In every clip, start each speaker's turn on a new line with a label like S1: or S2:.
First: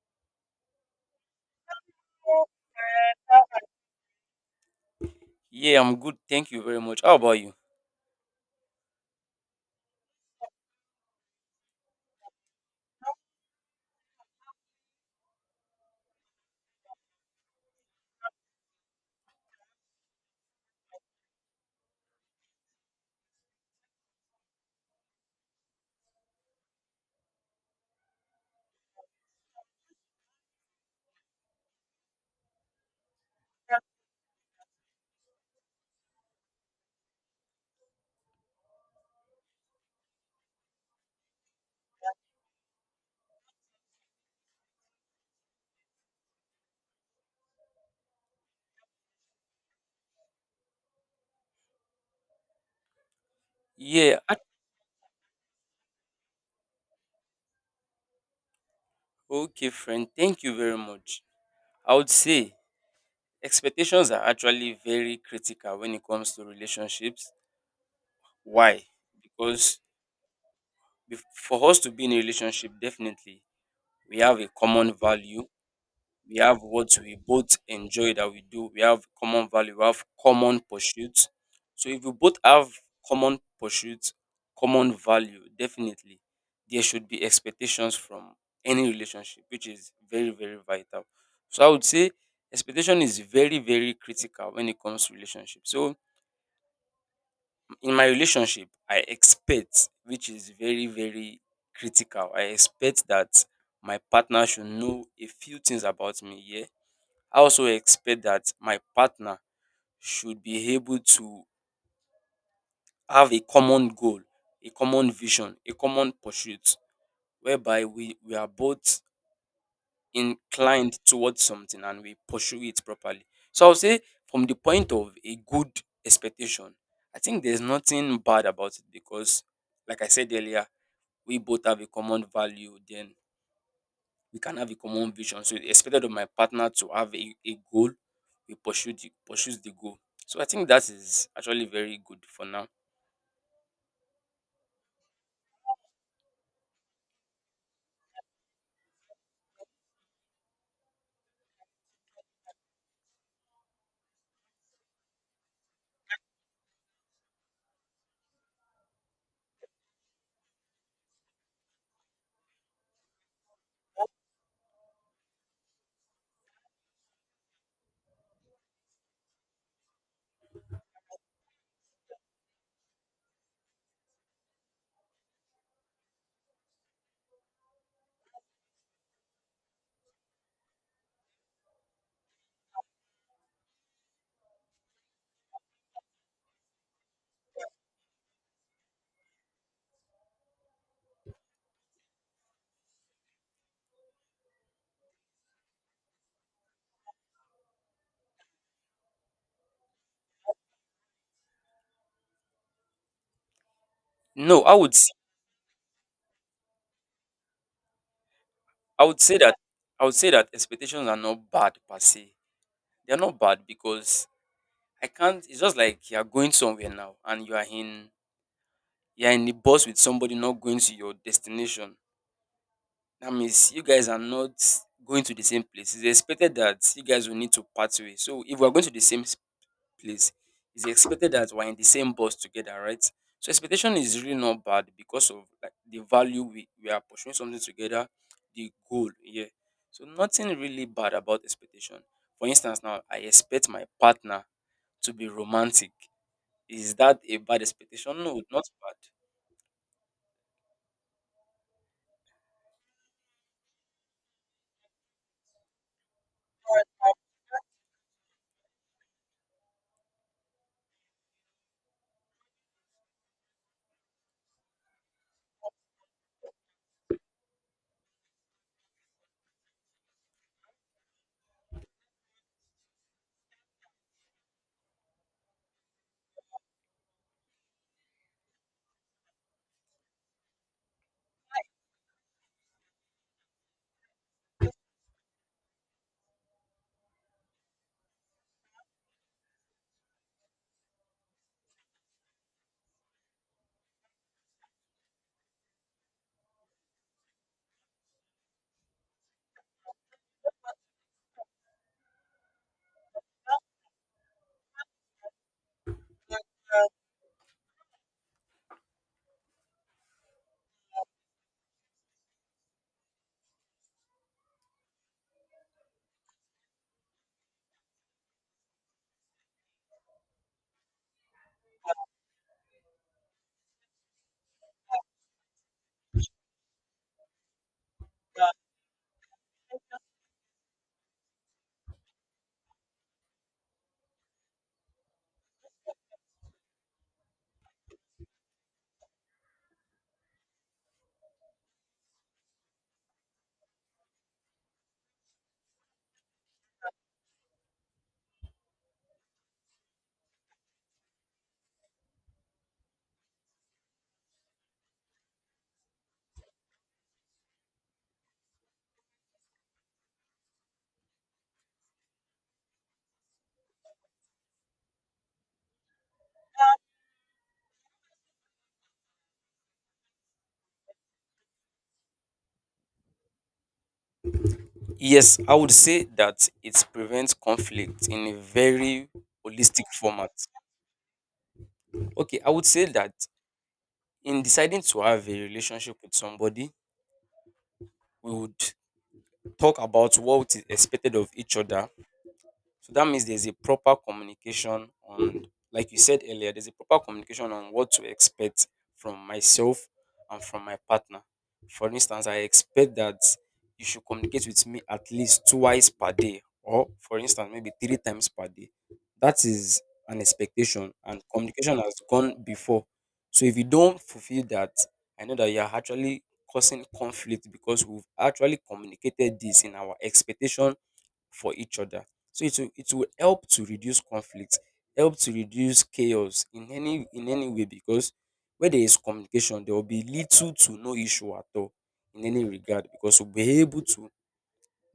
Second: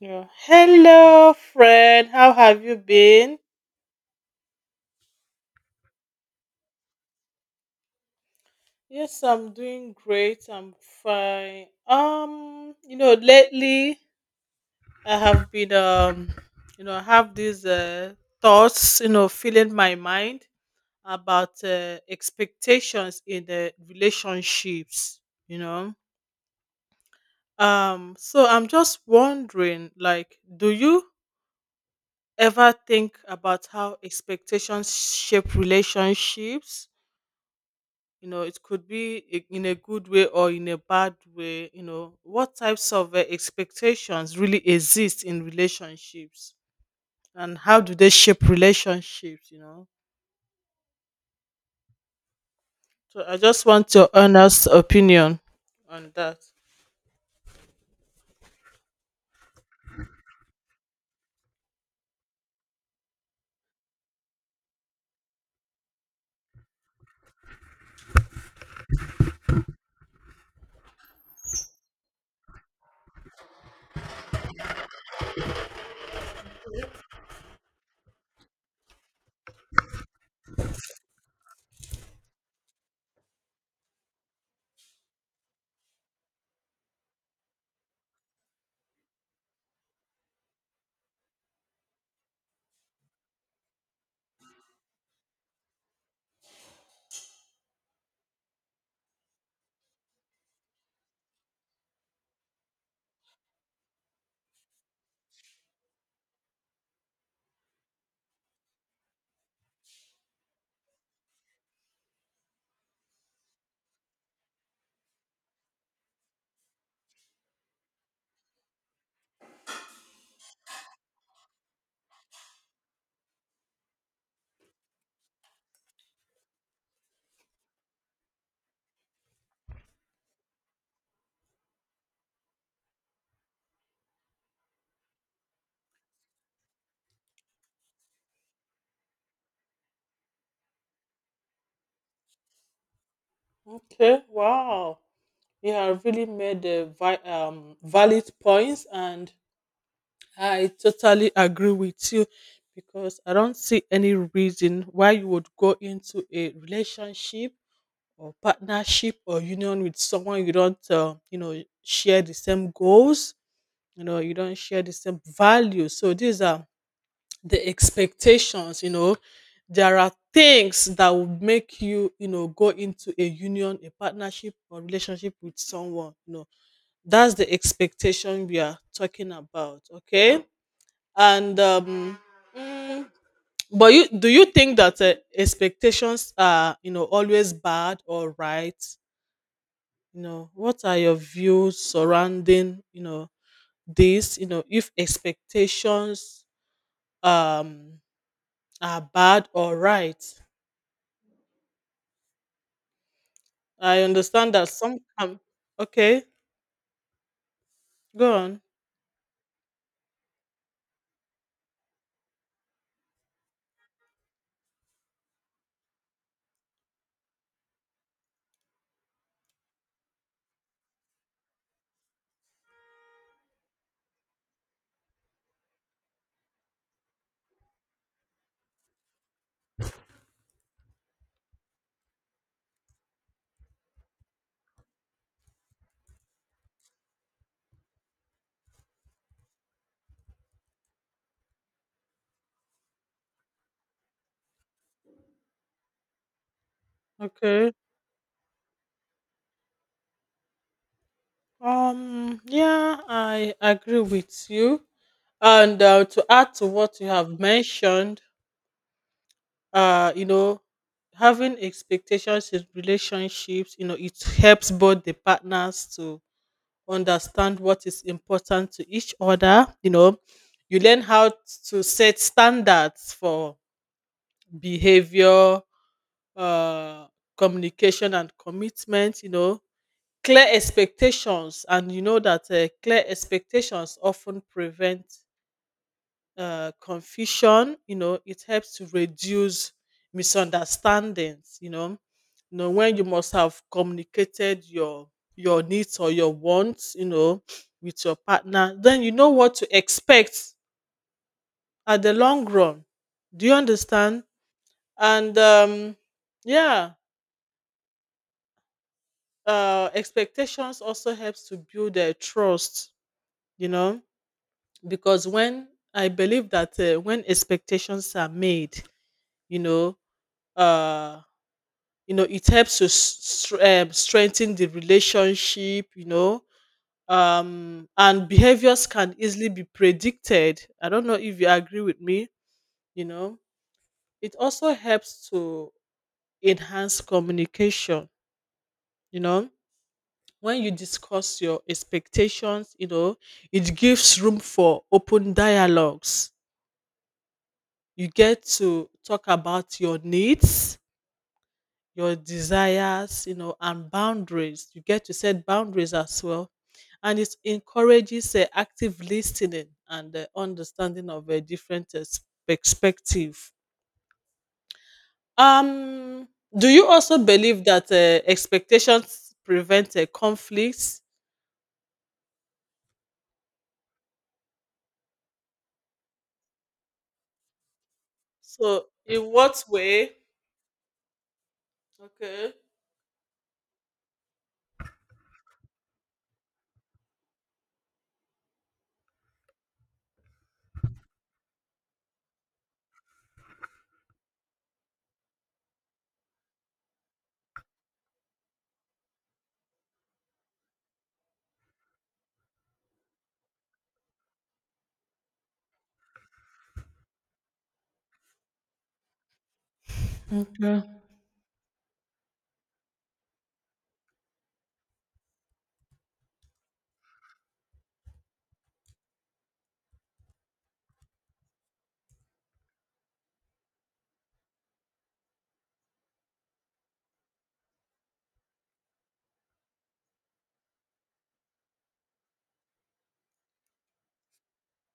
S1: Yeah. Hello, friend. How have you been?
S2: Yeah, I'm good. Thank you very much. How about you?
S1: Yes, I'm doing great. I'm fine. You know, lately I have been you know, I have these thoughts, you know, filling my mind about expectations in the relationships, you know. So I'm just wondering, like, do you ever think about how expectations shape relationships? You know, it could be in a good way or in a bad way. You know, what types of expectations really exist in relationships and how do they shape relationships? You know, so I just want your
S2: Yeah.
S1: honest opinion on that.
S2: Okay, friend. Thank you very much. I would say expectations are actually very critical when it comes to relationships. Why? Because for us to be in a relationship, definitely we have a common value. We have what we both enjoy that we do, we have common value, we have common pursuits. So if we both have common pursuits, common value, definitely there should be expectations from any relationship, which is very very vital. So I would say expectation is very very critical when it comes to relationship. So in my relationship I expect, which is very very critical, I expect that my partner should know a few things about me, yeah. I also expect that my partner should be able to have a common goal, a common vision, a common pursuit, whereby we are both inclined towards something and we pursue it properly. So I'll say from the point of a good expectation, I think there's nothing bad about it because like I said earlier, we both have a common value, then we can have a common vision. So it's expected of my partner to have a goal, we pursue the pursues the goal. So I think that is actually very good for now.
S1: Okay, wow. You have really made a valid points, and I totally agree with you because I don't see any reason why you would go into a relationship or partnership or union with someone you don't you know, share the same goals. You know, you don't share the same values, so these are the expectations. You know, there are things that would make you, you know, go into a union, a partnership, or relationship with someone, you know. That's the expectation we are talking about. Okay. And mm, but you think that expectations are, you know, always bad or right? You know, what are your views surrounding, you know, this, you know, if expectations um are bad or right? I understand
S2: No,
S1: that
S2: I would
S1: some
S2: s-
S1: okay, go on.
S2: I would say that expectations are not bad per se. They are not bad because I can't it's just like you are going somewhere now and you are in the bus with somebody not going to your destination. That means you guys are not going to the same place. It's expected that you guys will need to part way. So if we are going to the same place, it's expected that we're in the same bus together, right? So expectation is really not bad because of like the value, we are pursuing something together, the goal, yeah. So nothing really bad about expectation. For instance, now I expect my partner to be romantic. Is that a bad
S1: Okay.
S2: expectation? No, not bad.
S1: Yeah, I agree with you. And to add to what you have mentioned, you know, having expectations in relationships, you know, it helps both the partners to understand what is important to each other. You know, you learn how to set standards for behavior, uh, communication, and commitment. You know, clear expectations, and you know that clear expectations often prevent confusion. You know, it helps to reduce misunderstandings. You know, you know, when you must have communicated your needs or your wants. You know, with your partner, then you know what to expect at the long run. Do you understand? And yeah, expectations also helps to build a trust. You know, because when I believe that when expectations are made, you know, uh you know, it helps to strengthen the relationship. You know, and behaviors can easily be predicted. I don't know if you agree with me. You know, it also helps to enhance communication. You know, when you discuss your expectations, you know, it gives room for open dialogues. You get to talk about your needs, your desires, you know, and boundaries. You get to set boundaries as well. And it encourages active listening and understanding of a different perspective. Um, do you also believe that expectations prevent conflicts?
S2: Yes, I would say that it prevents conflict in a
S1: So,
S2: very
S1: in what
S2: holistic
S1: way?
S2: format. Okay, I
S1: Okay.
S2: would say that in deciding to have a relationship with somebody, we would talk about what is expected of each other, so that means there's a proper communication on, like you said earlier, there's a proper communication on what to expect from myself and from my partner. For instance, I expect that you should communicate with me at least twice per day, or for instance, maybe three times per day. That is an expectation,
S1: Okay.
S2: and communication has gone before. So if you don't fulfill that, I know that you are actually causing conflict because we've actually communicated this in our expectation for each other. So it will help to reduce conflict, help to reduce chaos in any way, because where there is communication, there will be little to no issue at all in any regard, because we'll be able to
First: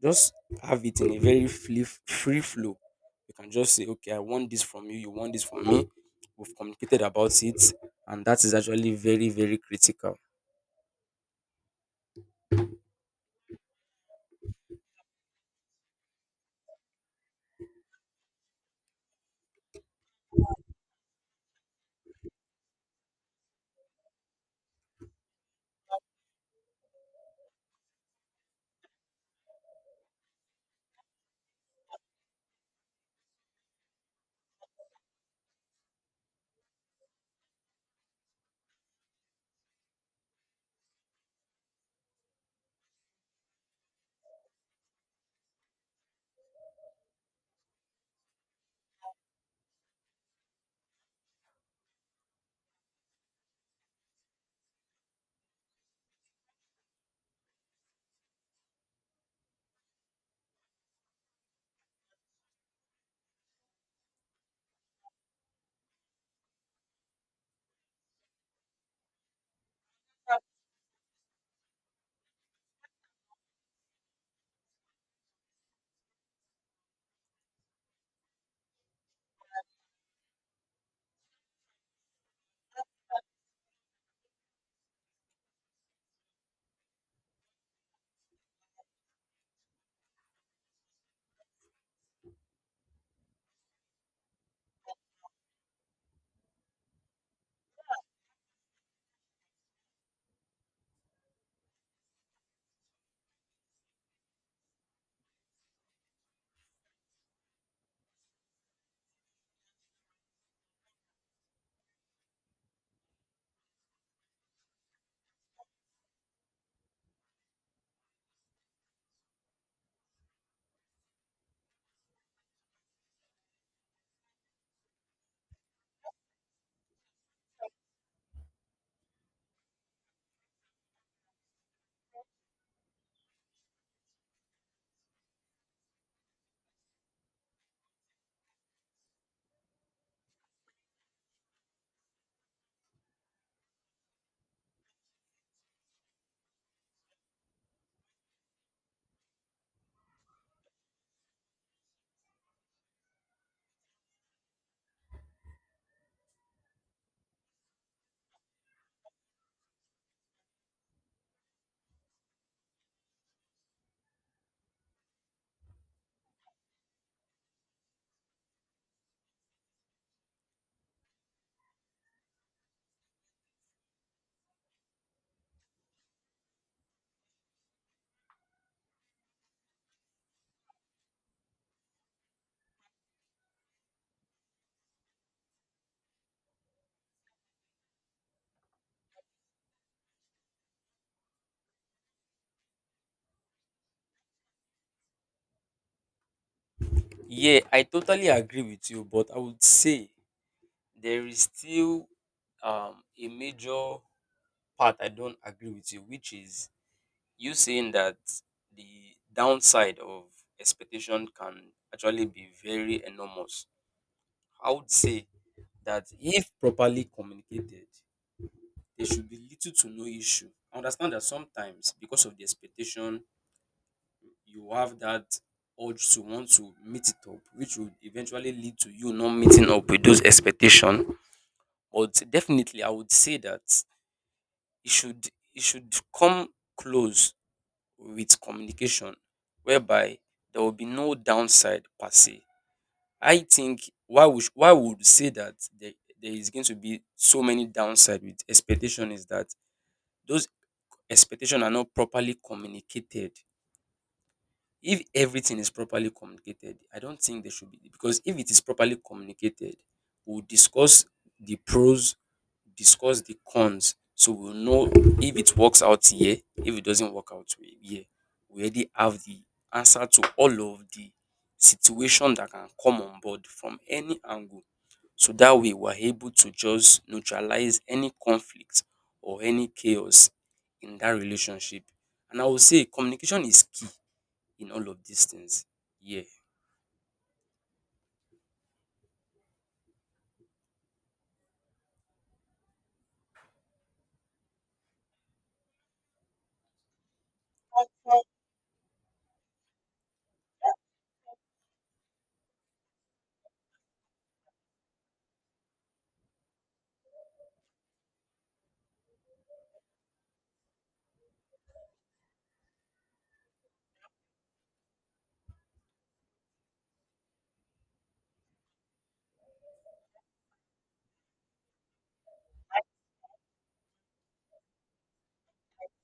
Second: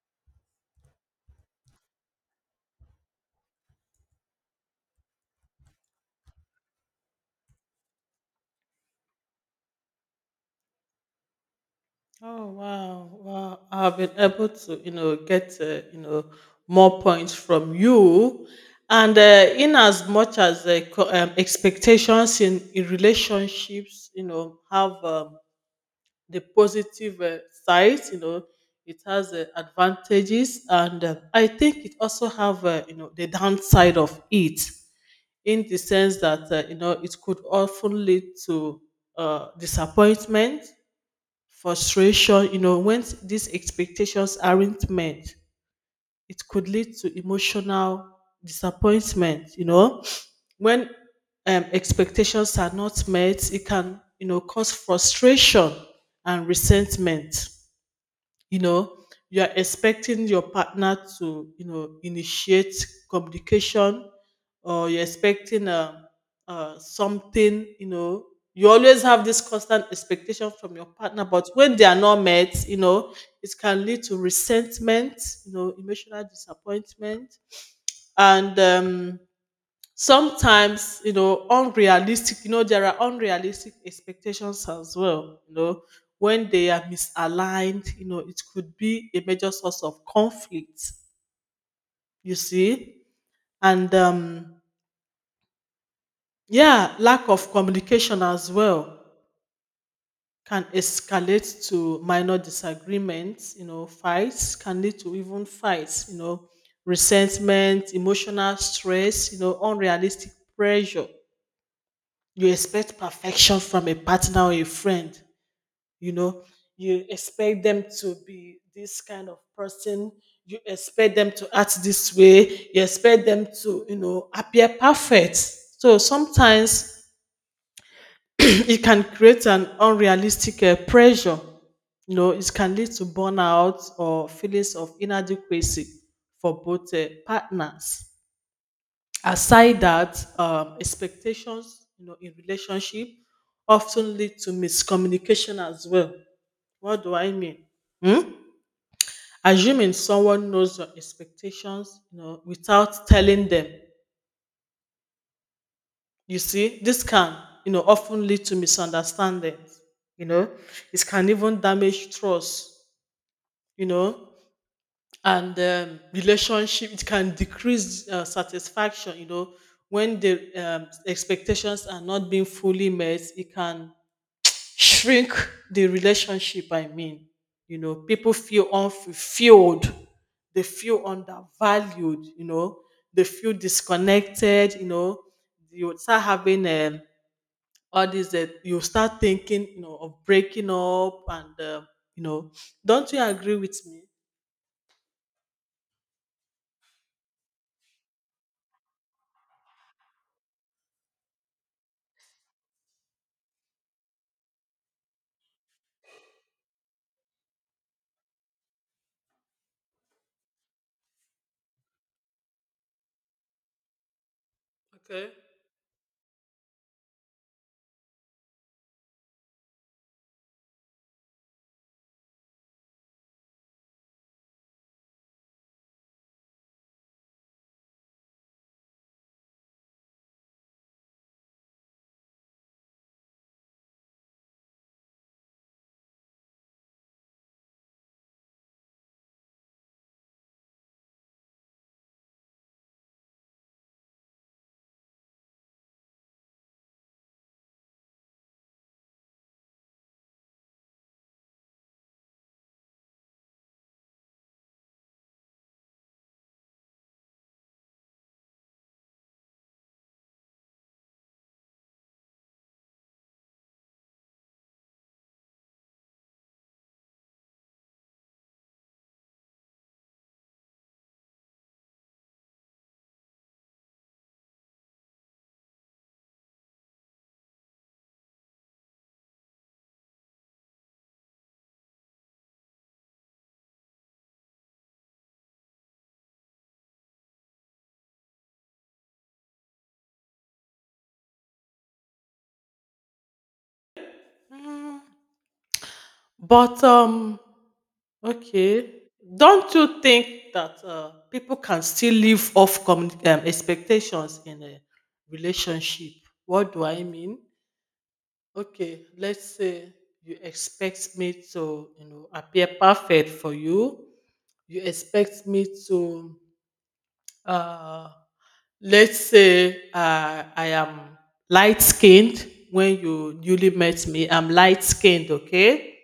S2: just have it in a very free flow. You can just say, okay, I want this from you, you want this from me. We've communicated about it, and that is actually very, very critical.
S1: Oh wow, wow! I've been able to, you know, get you know, more points from you, and in as much as expectations in relationships, you know, have the positive sides, you know, it has advantages, and I think it also have, you know, the downside of it, in the sense that you know, it could often lead to disappointment, frustration. You know, when these expectations aren't met, it could lead to emotional disappointment, you know. When expectations are not met, it can, you know, cause frustration and resentment. You know, you are expecting your partner to, you know, initiate communication, or you're expecting something. You know, you always have this constant expectation from your partner, but when they are not met, you know, it can lead to resentment, you know, emotional disappointment. And sometimes, you know, unrealistic, you know, there are unrealistic expectations as well. You know, when they are misaligned, you know, it could be a major source of conflict. You see? And yeah, lack of communication as well can escalate to minor disagreements. You know, fights can lead to even fights, you know, resentment, emotional stress, you know, unrealistic pressure. You expect perfection from a partner or a friend. You know, you expect them to be this kind of person, you expect them to act this way, you expect them to, you know, appear perfect. So sometimes it can create an unrealistic pressure. You know, it can lead to burnout or feelings of inadequacy for both partners. Aside that, expectations, you know, in relationship often lead to miscommunication as well. What do I mean? Hmm? Assuming someone knows your expectations, you know, without telling them, you see, this can, you know, often lead to misunderstandings. You know, it can even damage trust. You know, and relationship, it can decrease satisfaction. You know, when the expectations are not being fully met, it can shrink the relationship, I mean. You know, people feel unfulfilled, they feel undervalued, you know, they feel disconnected. You know, you start having all this, that you start thinking, you know, of breaking up. And you know, don't you agree with me?
S2: Yeah, I totally agree with you, but I would say there is still a major part I don't agree with you, which is you saying that the downside of expectation can actually be very enormous. I would say
S1: Okay.
S2: that if properly communicated, there should be little to no issue. I understand that sometimes because of the expectation, you have that urge to want to meet it up, which would eventually lead to you not meeting up with those expectations. But definitely I would say that it should it should come close with communication, whereby there will be no downside per se. I think why we would say that there is going to be so many downside with expectation is that those expectation are not properly communicated. If everything is properly communicated, I don't think there should be, because if it is properly communicated, we'll discuss the pros, discuss the cons, so we'll know if it works out here, if it doesn't work out here, we already have the answer to all of the situation that can come on board from any angle. So that way we're able to just neutralize any conflict or any chaos in that relationship. And I will say communication is key in all of these things. Yeah.
S1: Mm. But okay, don't you think that people can still live off expectations in a relationship? What do I mean? Okay, let's say you expect me to, you know, appear perfect for you. You expect me to uh let's say I am light skinned when you newly met me. I'm light skinned, okay?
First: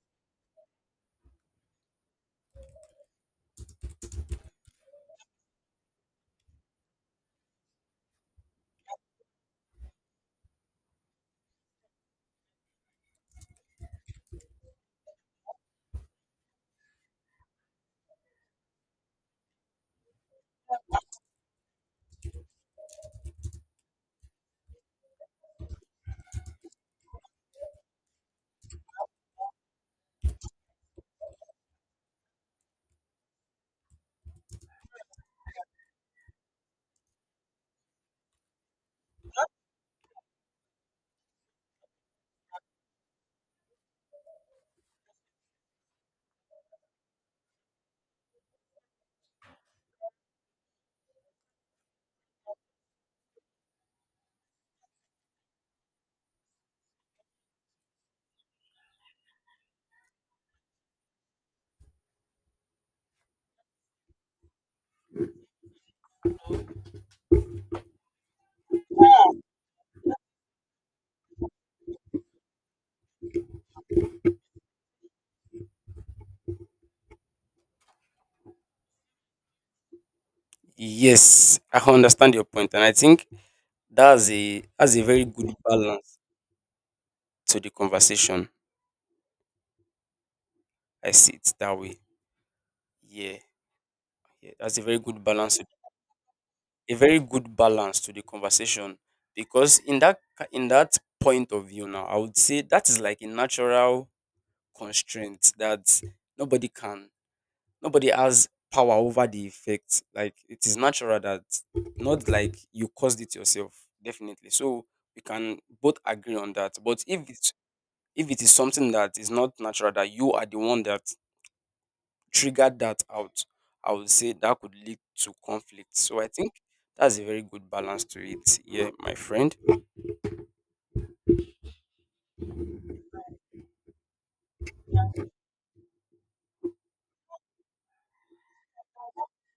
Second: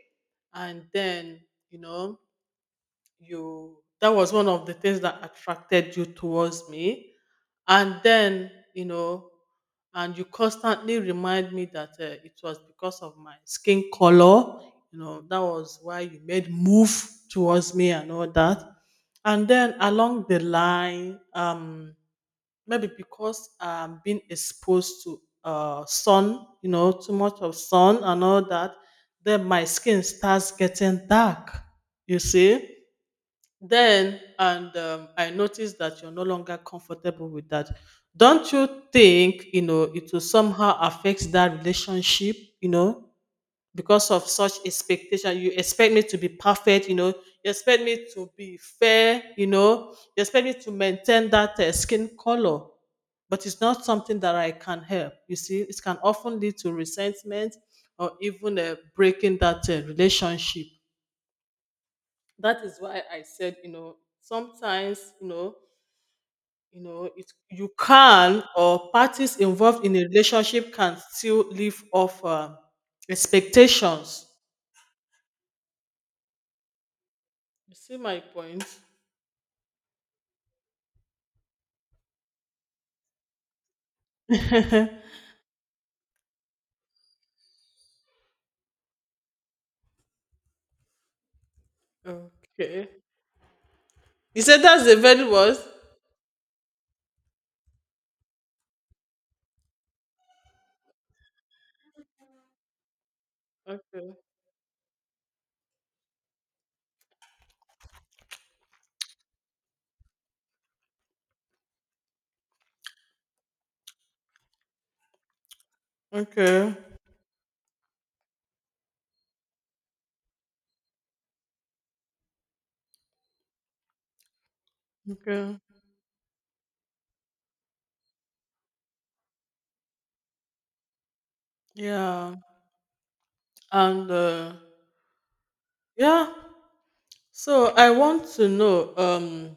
S1: And then, you know, you that was one of the things that attracted you towards me. And then, you know, and you constantly remind me that it was because of my skin color. You know, that was why you made move towards me and all that. And then along the line, maybe because I'm being exposed to sun, you know, too much of sun and all that, then my skin starts getting dark. You see, then, and I noticed that you're no longer comfortable with that. Don't you think, you know, it will somehow affect that relationship, you know, because of such expectation? You expect me to be perfect, you know, you expect me to be fair, you know, you expect me to maintain that skin color, but it's not something that I can help. You see, it can often lead to resentment or even breaking that relationship. That is why I said, you know, sometimes, you know, you know, it you can, or parties involved in a relationship can still live off expectations. You see my point?
S2: Yes, I understand your point, and I think that's a very good balance to the conversation. I see it that way.
S1: Okay.
S2: Yeah,
S1: You
S2: yeah,
S1: said
S2: that's a
S1: that's the
S2: very good
S1: very
S2: balance.
S1: worst.
S2: A very good balance to the conversation, because in that in that point of view now, I would say that is like a natural
S1: Okay.
S2: constraint that nobody can nobody has power over the effect. Like it is natural that not like you caused it yourself, definitely. So we can both agree on that.
S1: Okay.
S2: But if it is something that is not natural, that you are the one that triggered that out, I would say that could lead to
S1: Okay.
S2: conflict. So I think that's a very good balance to it. Yeah, my friend.
S1: Yeah. And yeah. So I want to know.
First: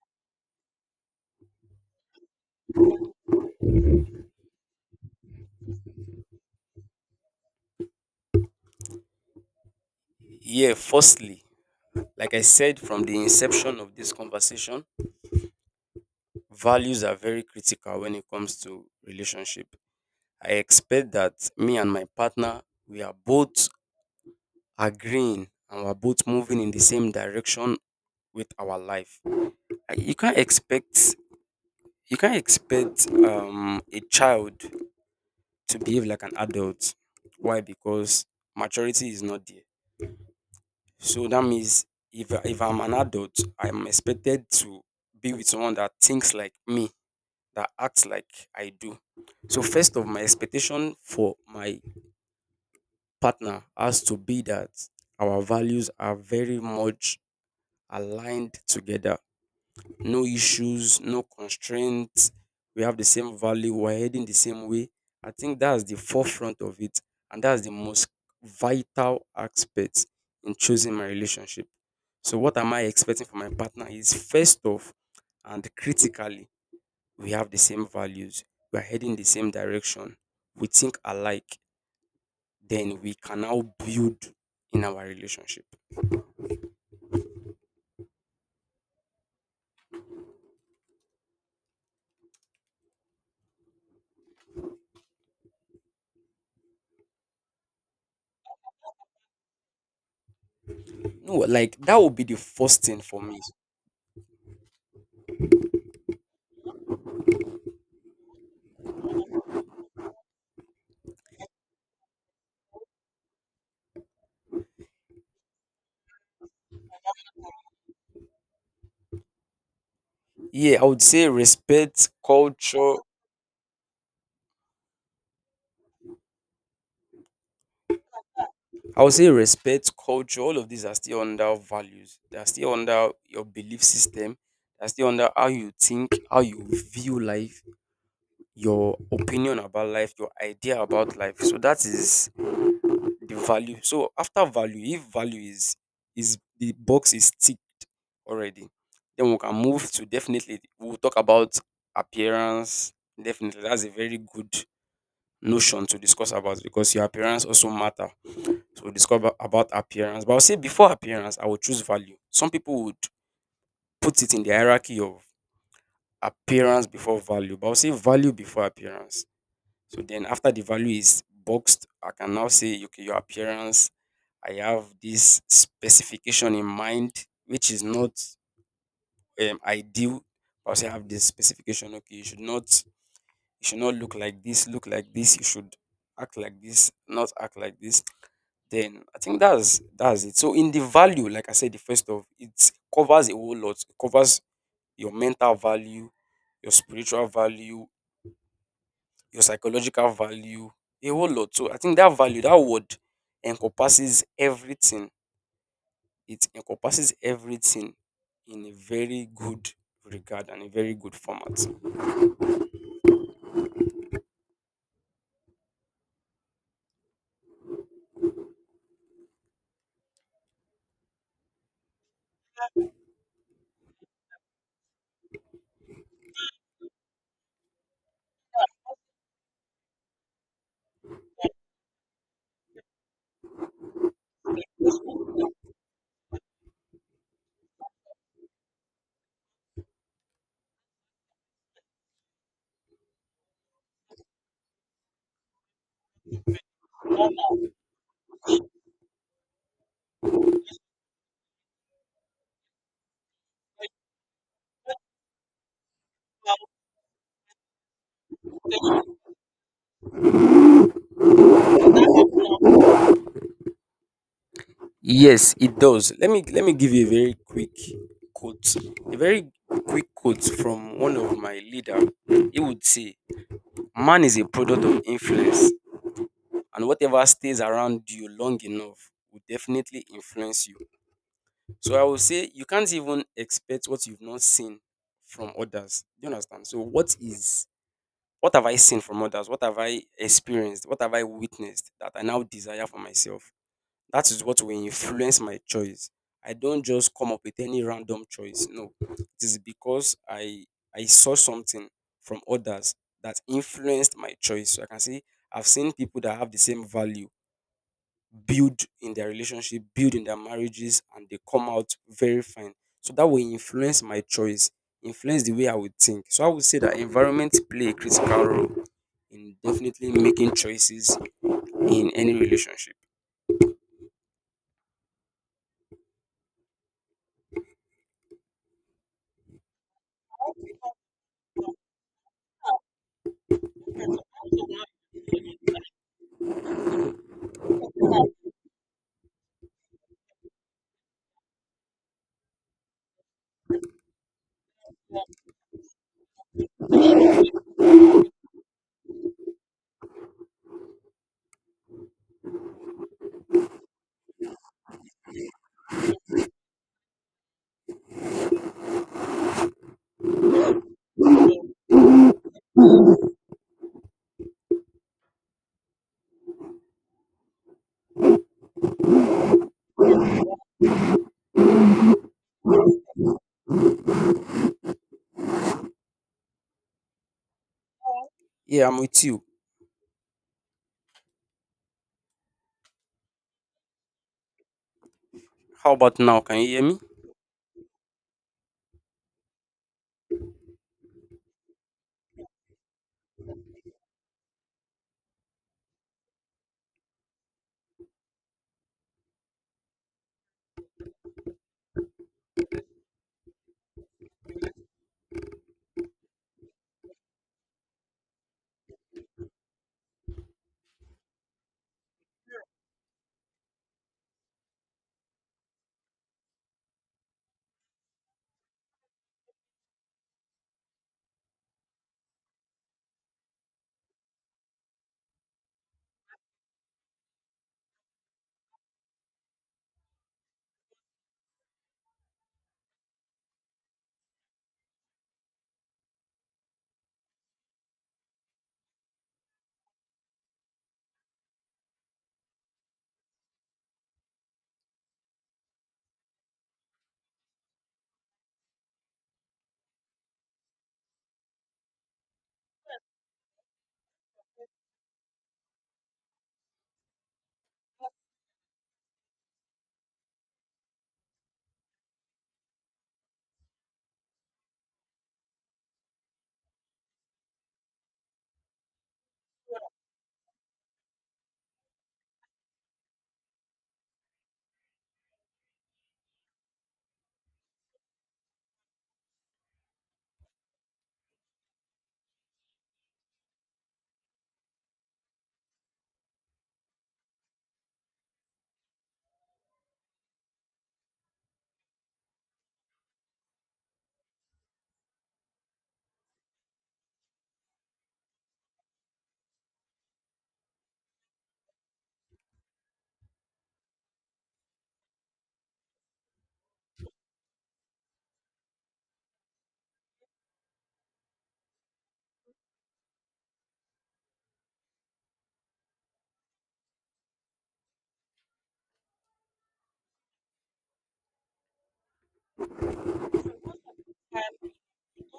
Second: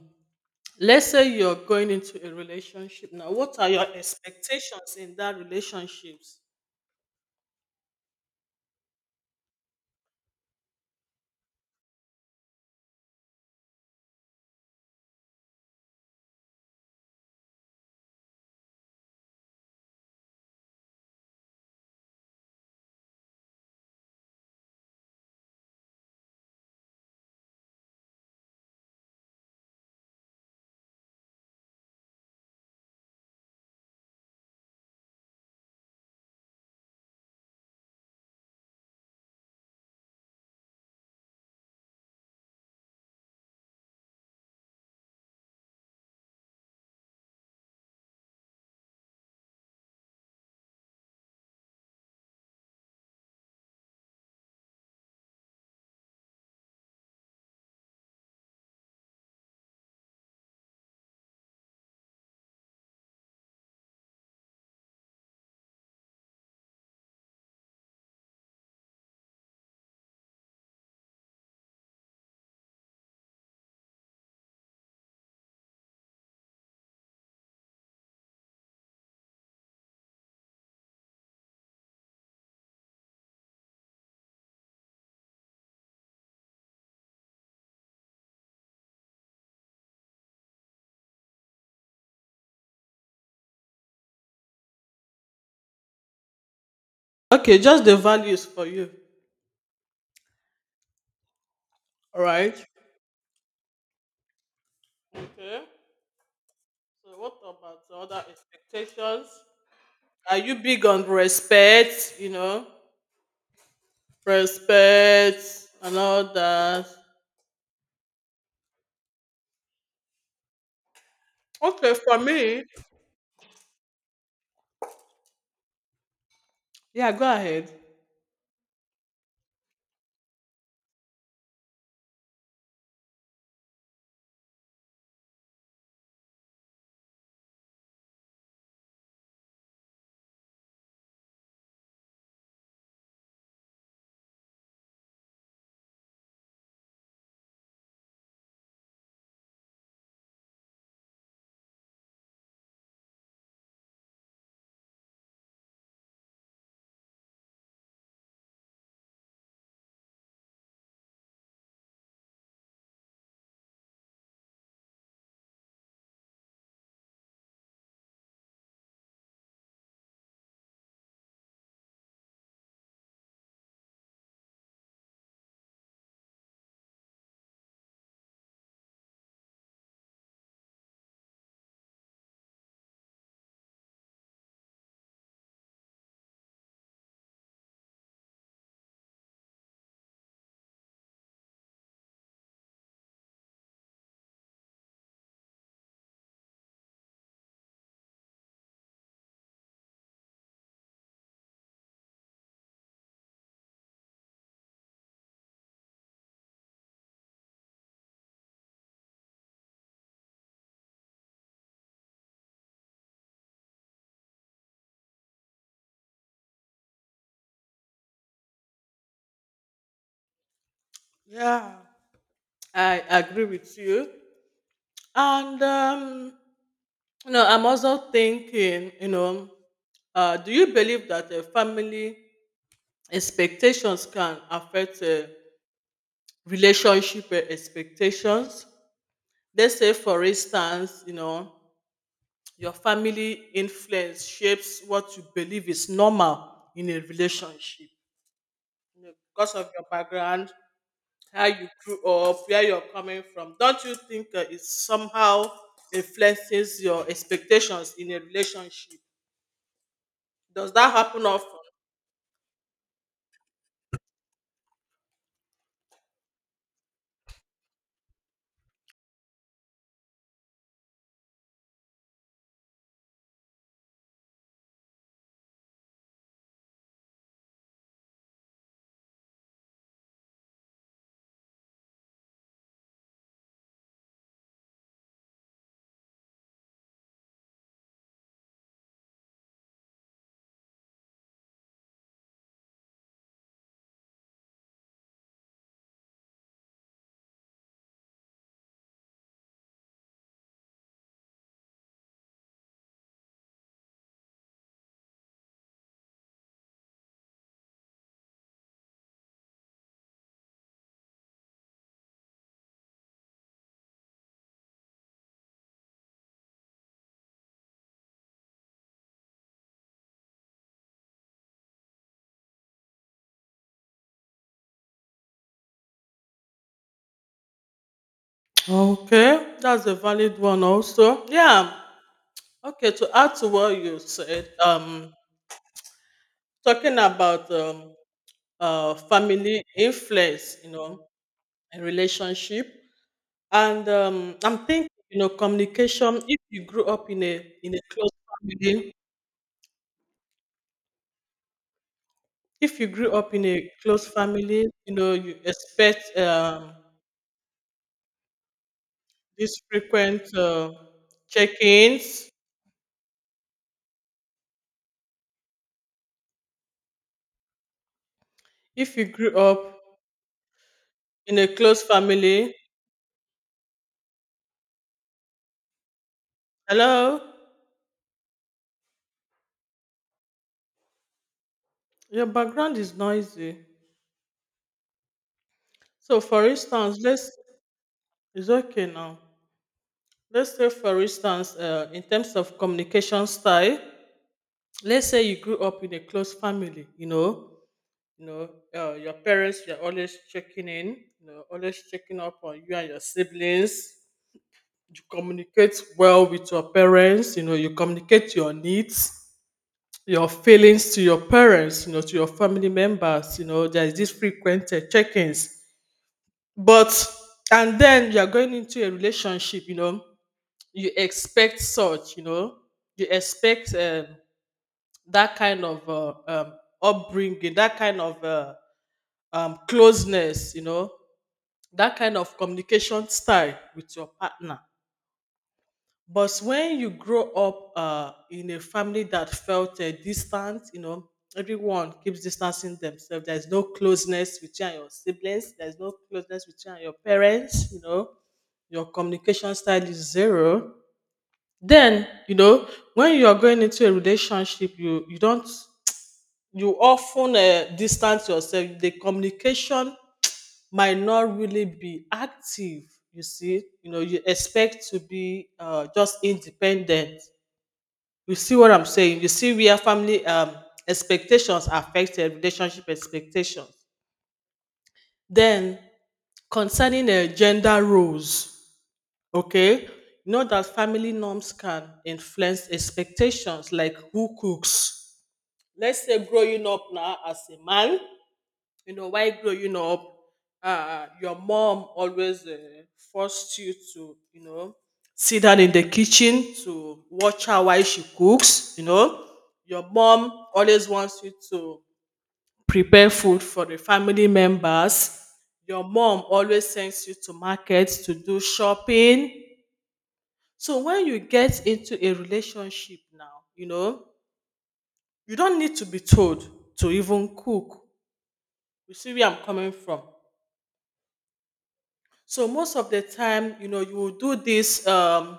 S1: Let's say you're going into a relationship now. What are your expectations in that relationships?
S2: Yeah, firstly, like I said from the inception of this conversation, values are very critical when it comes to relationship. I expect that me and my partner, we are both agreeing and we're both moving in the same direction with our life. You can't expect a child to behave like an adult. Why? Because maturity is not there. So that means if I'm an adult, I'm expected to be with someone that thinks like me, that acts like I do. So first of my expectation for my partner has to be that our values are very much aligned together. No issues, no constraints. We have the same value. We're heading the same way. I think that's the forefront of it. And that's the most vital aspect in choosing my relationship. So, what am I expecting from my partner is first off, and critically, we have the same values. We're heading the same direction. We think alike, then we can now build in our relationship.
S1: Okay, just the values for you.
S2: No, like that would
S1: All
S2: be the
S1: right.
S2: first thing for me.
S1: Okay. So what about the other expectations? Are you big on respect? You know, respect and all that.
S2: Yeah, I would say
S1: Okay,
S2: respect,
S1: for me,
S2: culture.
S1: yeah, go ahead.
S2: I would say respect, culture. All of these are still under values. They are still under your belief system. They're still under how you think, how you view life, your opinion about life, your idea about life. So that is the value. So after value, if value is the box is ticked already. Then we can move to, definitely we'll talk about appearance. Definitely, that's a very good notion to discuss about, because your appearance also matter. So we'll discuss about appearance. But I'll say before appearance, I will choose value. Some people would put it in the hierarchy of appearance before value, but I'll say value before appearance. So then after the value is boxed, I can now say okay, your appearance, I have this specification in mind, which is not ideal. I say have this specification. Okay, you should not look like this, look like this. You should act like this, not act like this. Then I think that's it. So in the value, like I said, the first of it covers a whole lot. It covers your mental value, your spiritual value, your psychological value, a whole lot. So I think that value, that word, encompasses everything. It encompasses everything in a very good regard and a very good format.
S1: Yeah, I agree with you. And you know, I'm also thinking, you know, do you believe that family expectations can affect relationship expectations? Let's say, for instance, you know, your family influence shapes what you believe is normal in a relationship. You know, because of your background, how you grew up, where you're coming from, don't you think it somehow influences your expectations in a relationship? Does that happen often?
S2: Yes, it does. Let me give you a very quick quote. A very quick quote from one of my leader. He would say, "Man is a product of influence, and whatever stays around you long enough will definitely influence you." So I would say you can't even expect what you've not seen from others. Do you understand? So what have I seen from others? What have I experienced? What have I witnessed that I now desire for myself? That is what will influence my choice. I don't just come up with any random choice. No, it is because I saw something from others that influenced my choice. So I can say I've seen people that have the same value build in their relationship, build in their marriages, and they come out very fine. So that will influence my choice, influence the way I would think. So I would say that environment play a critical role in definitely making choices in any relationship.
S1: Okay, that's a valid one also. Yeah. Okay, to add to what you said, talking about family influence, you know, in relationship. And I'm thinking, you know, communication. If you grew up in a close family, if you grew up in a close family, you know, you expect these frequent check-ins. If you grew up in a close family, hello,
S2: Yeah, I'm with you.
S1: your background is noisy.
S2: How about
S1: So,
S2: now?
S1: for
S2: Can you hear
S1: instance,
S2: me?
S1: let's it's okay now. Let's say, for instance, in terms of communication style, let's say you grew up in a close family, you know, your parents, you're always checking in, you know, always checking up on you and your siblings. You communicate well with your parents, you know, you communicate your needs, your feelings to your parents, you know, to your family members. You know, there's this frequent check ins. But, and then you're going into a relationship, you know, you expect such, you know, you expect that kind of upbringing, that kind of closeness, you know, that kind of communication style with your partner. But when you grow up in a family that felt distant, you know, everyone keeps distancing themselves. There's no closeness with you and your siblings. There's no closeness with you and your parents. You know, your communication style is zero. Then, you know, when you are going into a relationship, you don't, you often distance yourself. The communication might not really be active. You see, you know, you expect to be just independent. You see what I'm saying? You see where family expectations affected relationship expectations. Then concerning gender roles, okay, you know that family norms can influence expectations, like who cooks. Let's say growing up now as a man, you know, while growing up, your mom always forced you to, you know, sit down in the kitchen to watch her while she cooks. You know, your mom always wants you to prepare food for the family members. Your mom always sends you to market to do shopping. So when you get into a relationship now, you know, you don't need to be told to even cook. You see where I'm coming from? So most of the time, you know, you will do this um,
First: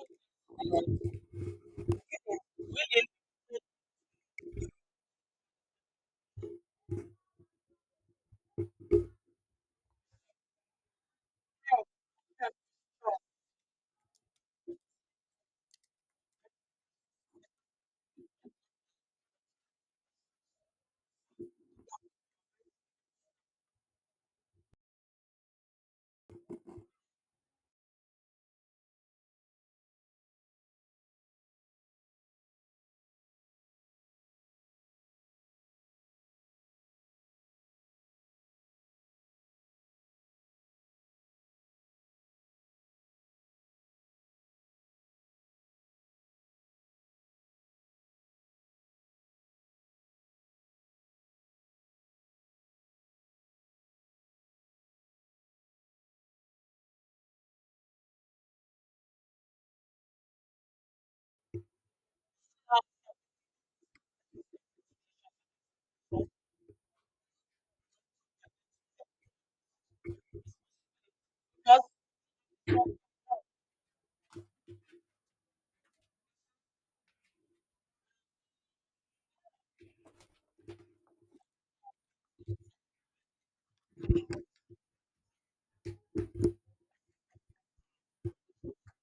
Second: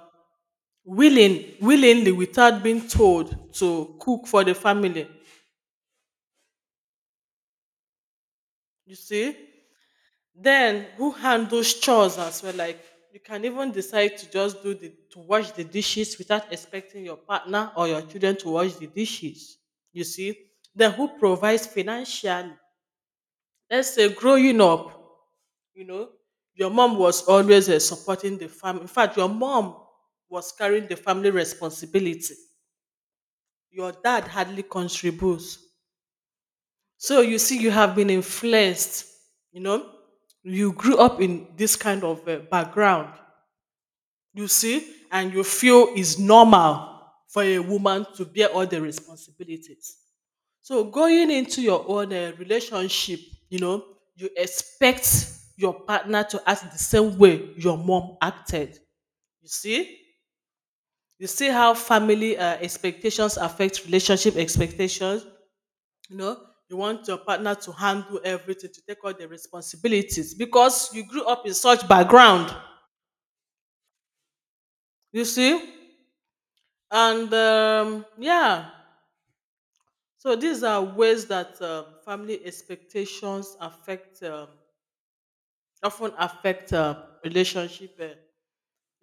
S1: willing, willingly, without being told to cook for the family. You see? Then who handles chores as well? Like, you can even decide to just do the to wash the dishes without expecting your partner or your children to wash the dishes. You see? Then who provides financially? Let's say growing up, you know, your mom was always supporting the family. In fact, your mom was carrying the family responsibility. Your dad hardly contributes. So you see, you have been influenced. You know, you grew up in this kind of background. You see, and you feel it's normal for a woman to bear all the responsibilities. So going into your own relationship, you know, you expect your partner to act the same way your mom acted. You see, you see how family expectations affect relationship expectations. You know, you want your partner to handle everything, to take all the responsibilities because you grew up in such background. You see, and yeah, so these are ways that family expectations affect. Often affect relationship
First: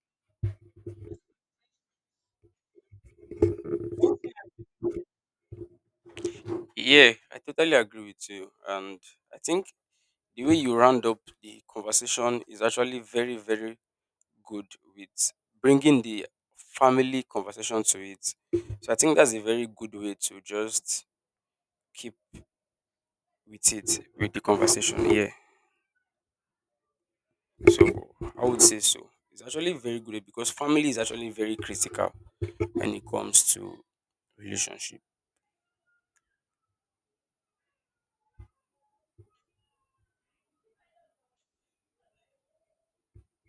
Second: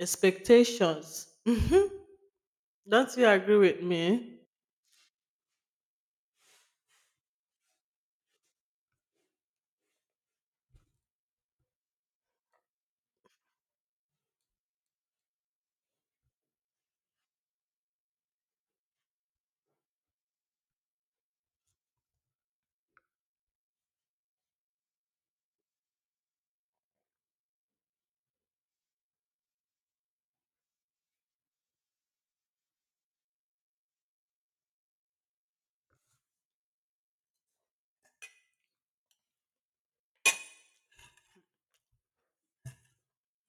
S1: expectations. Don't you agree with me?
S2: Yeah, I totally agree with you. And I think the way you round up the conversation is actually very, very good, with bringing the family conversation to it. So I think that's a very good way to just keep with it, with the conversation. Yeah. So I would say so. It's actually very good because family is actually very critical when it comes to relationship.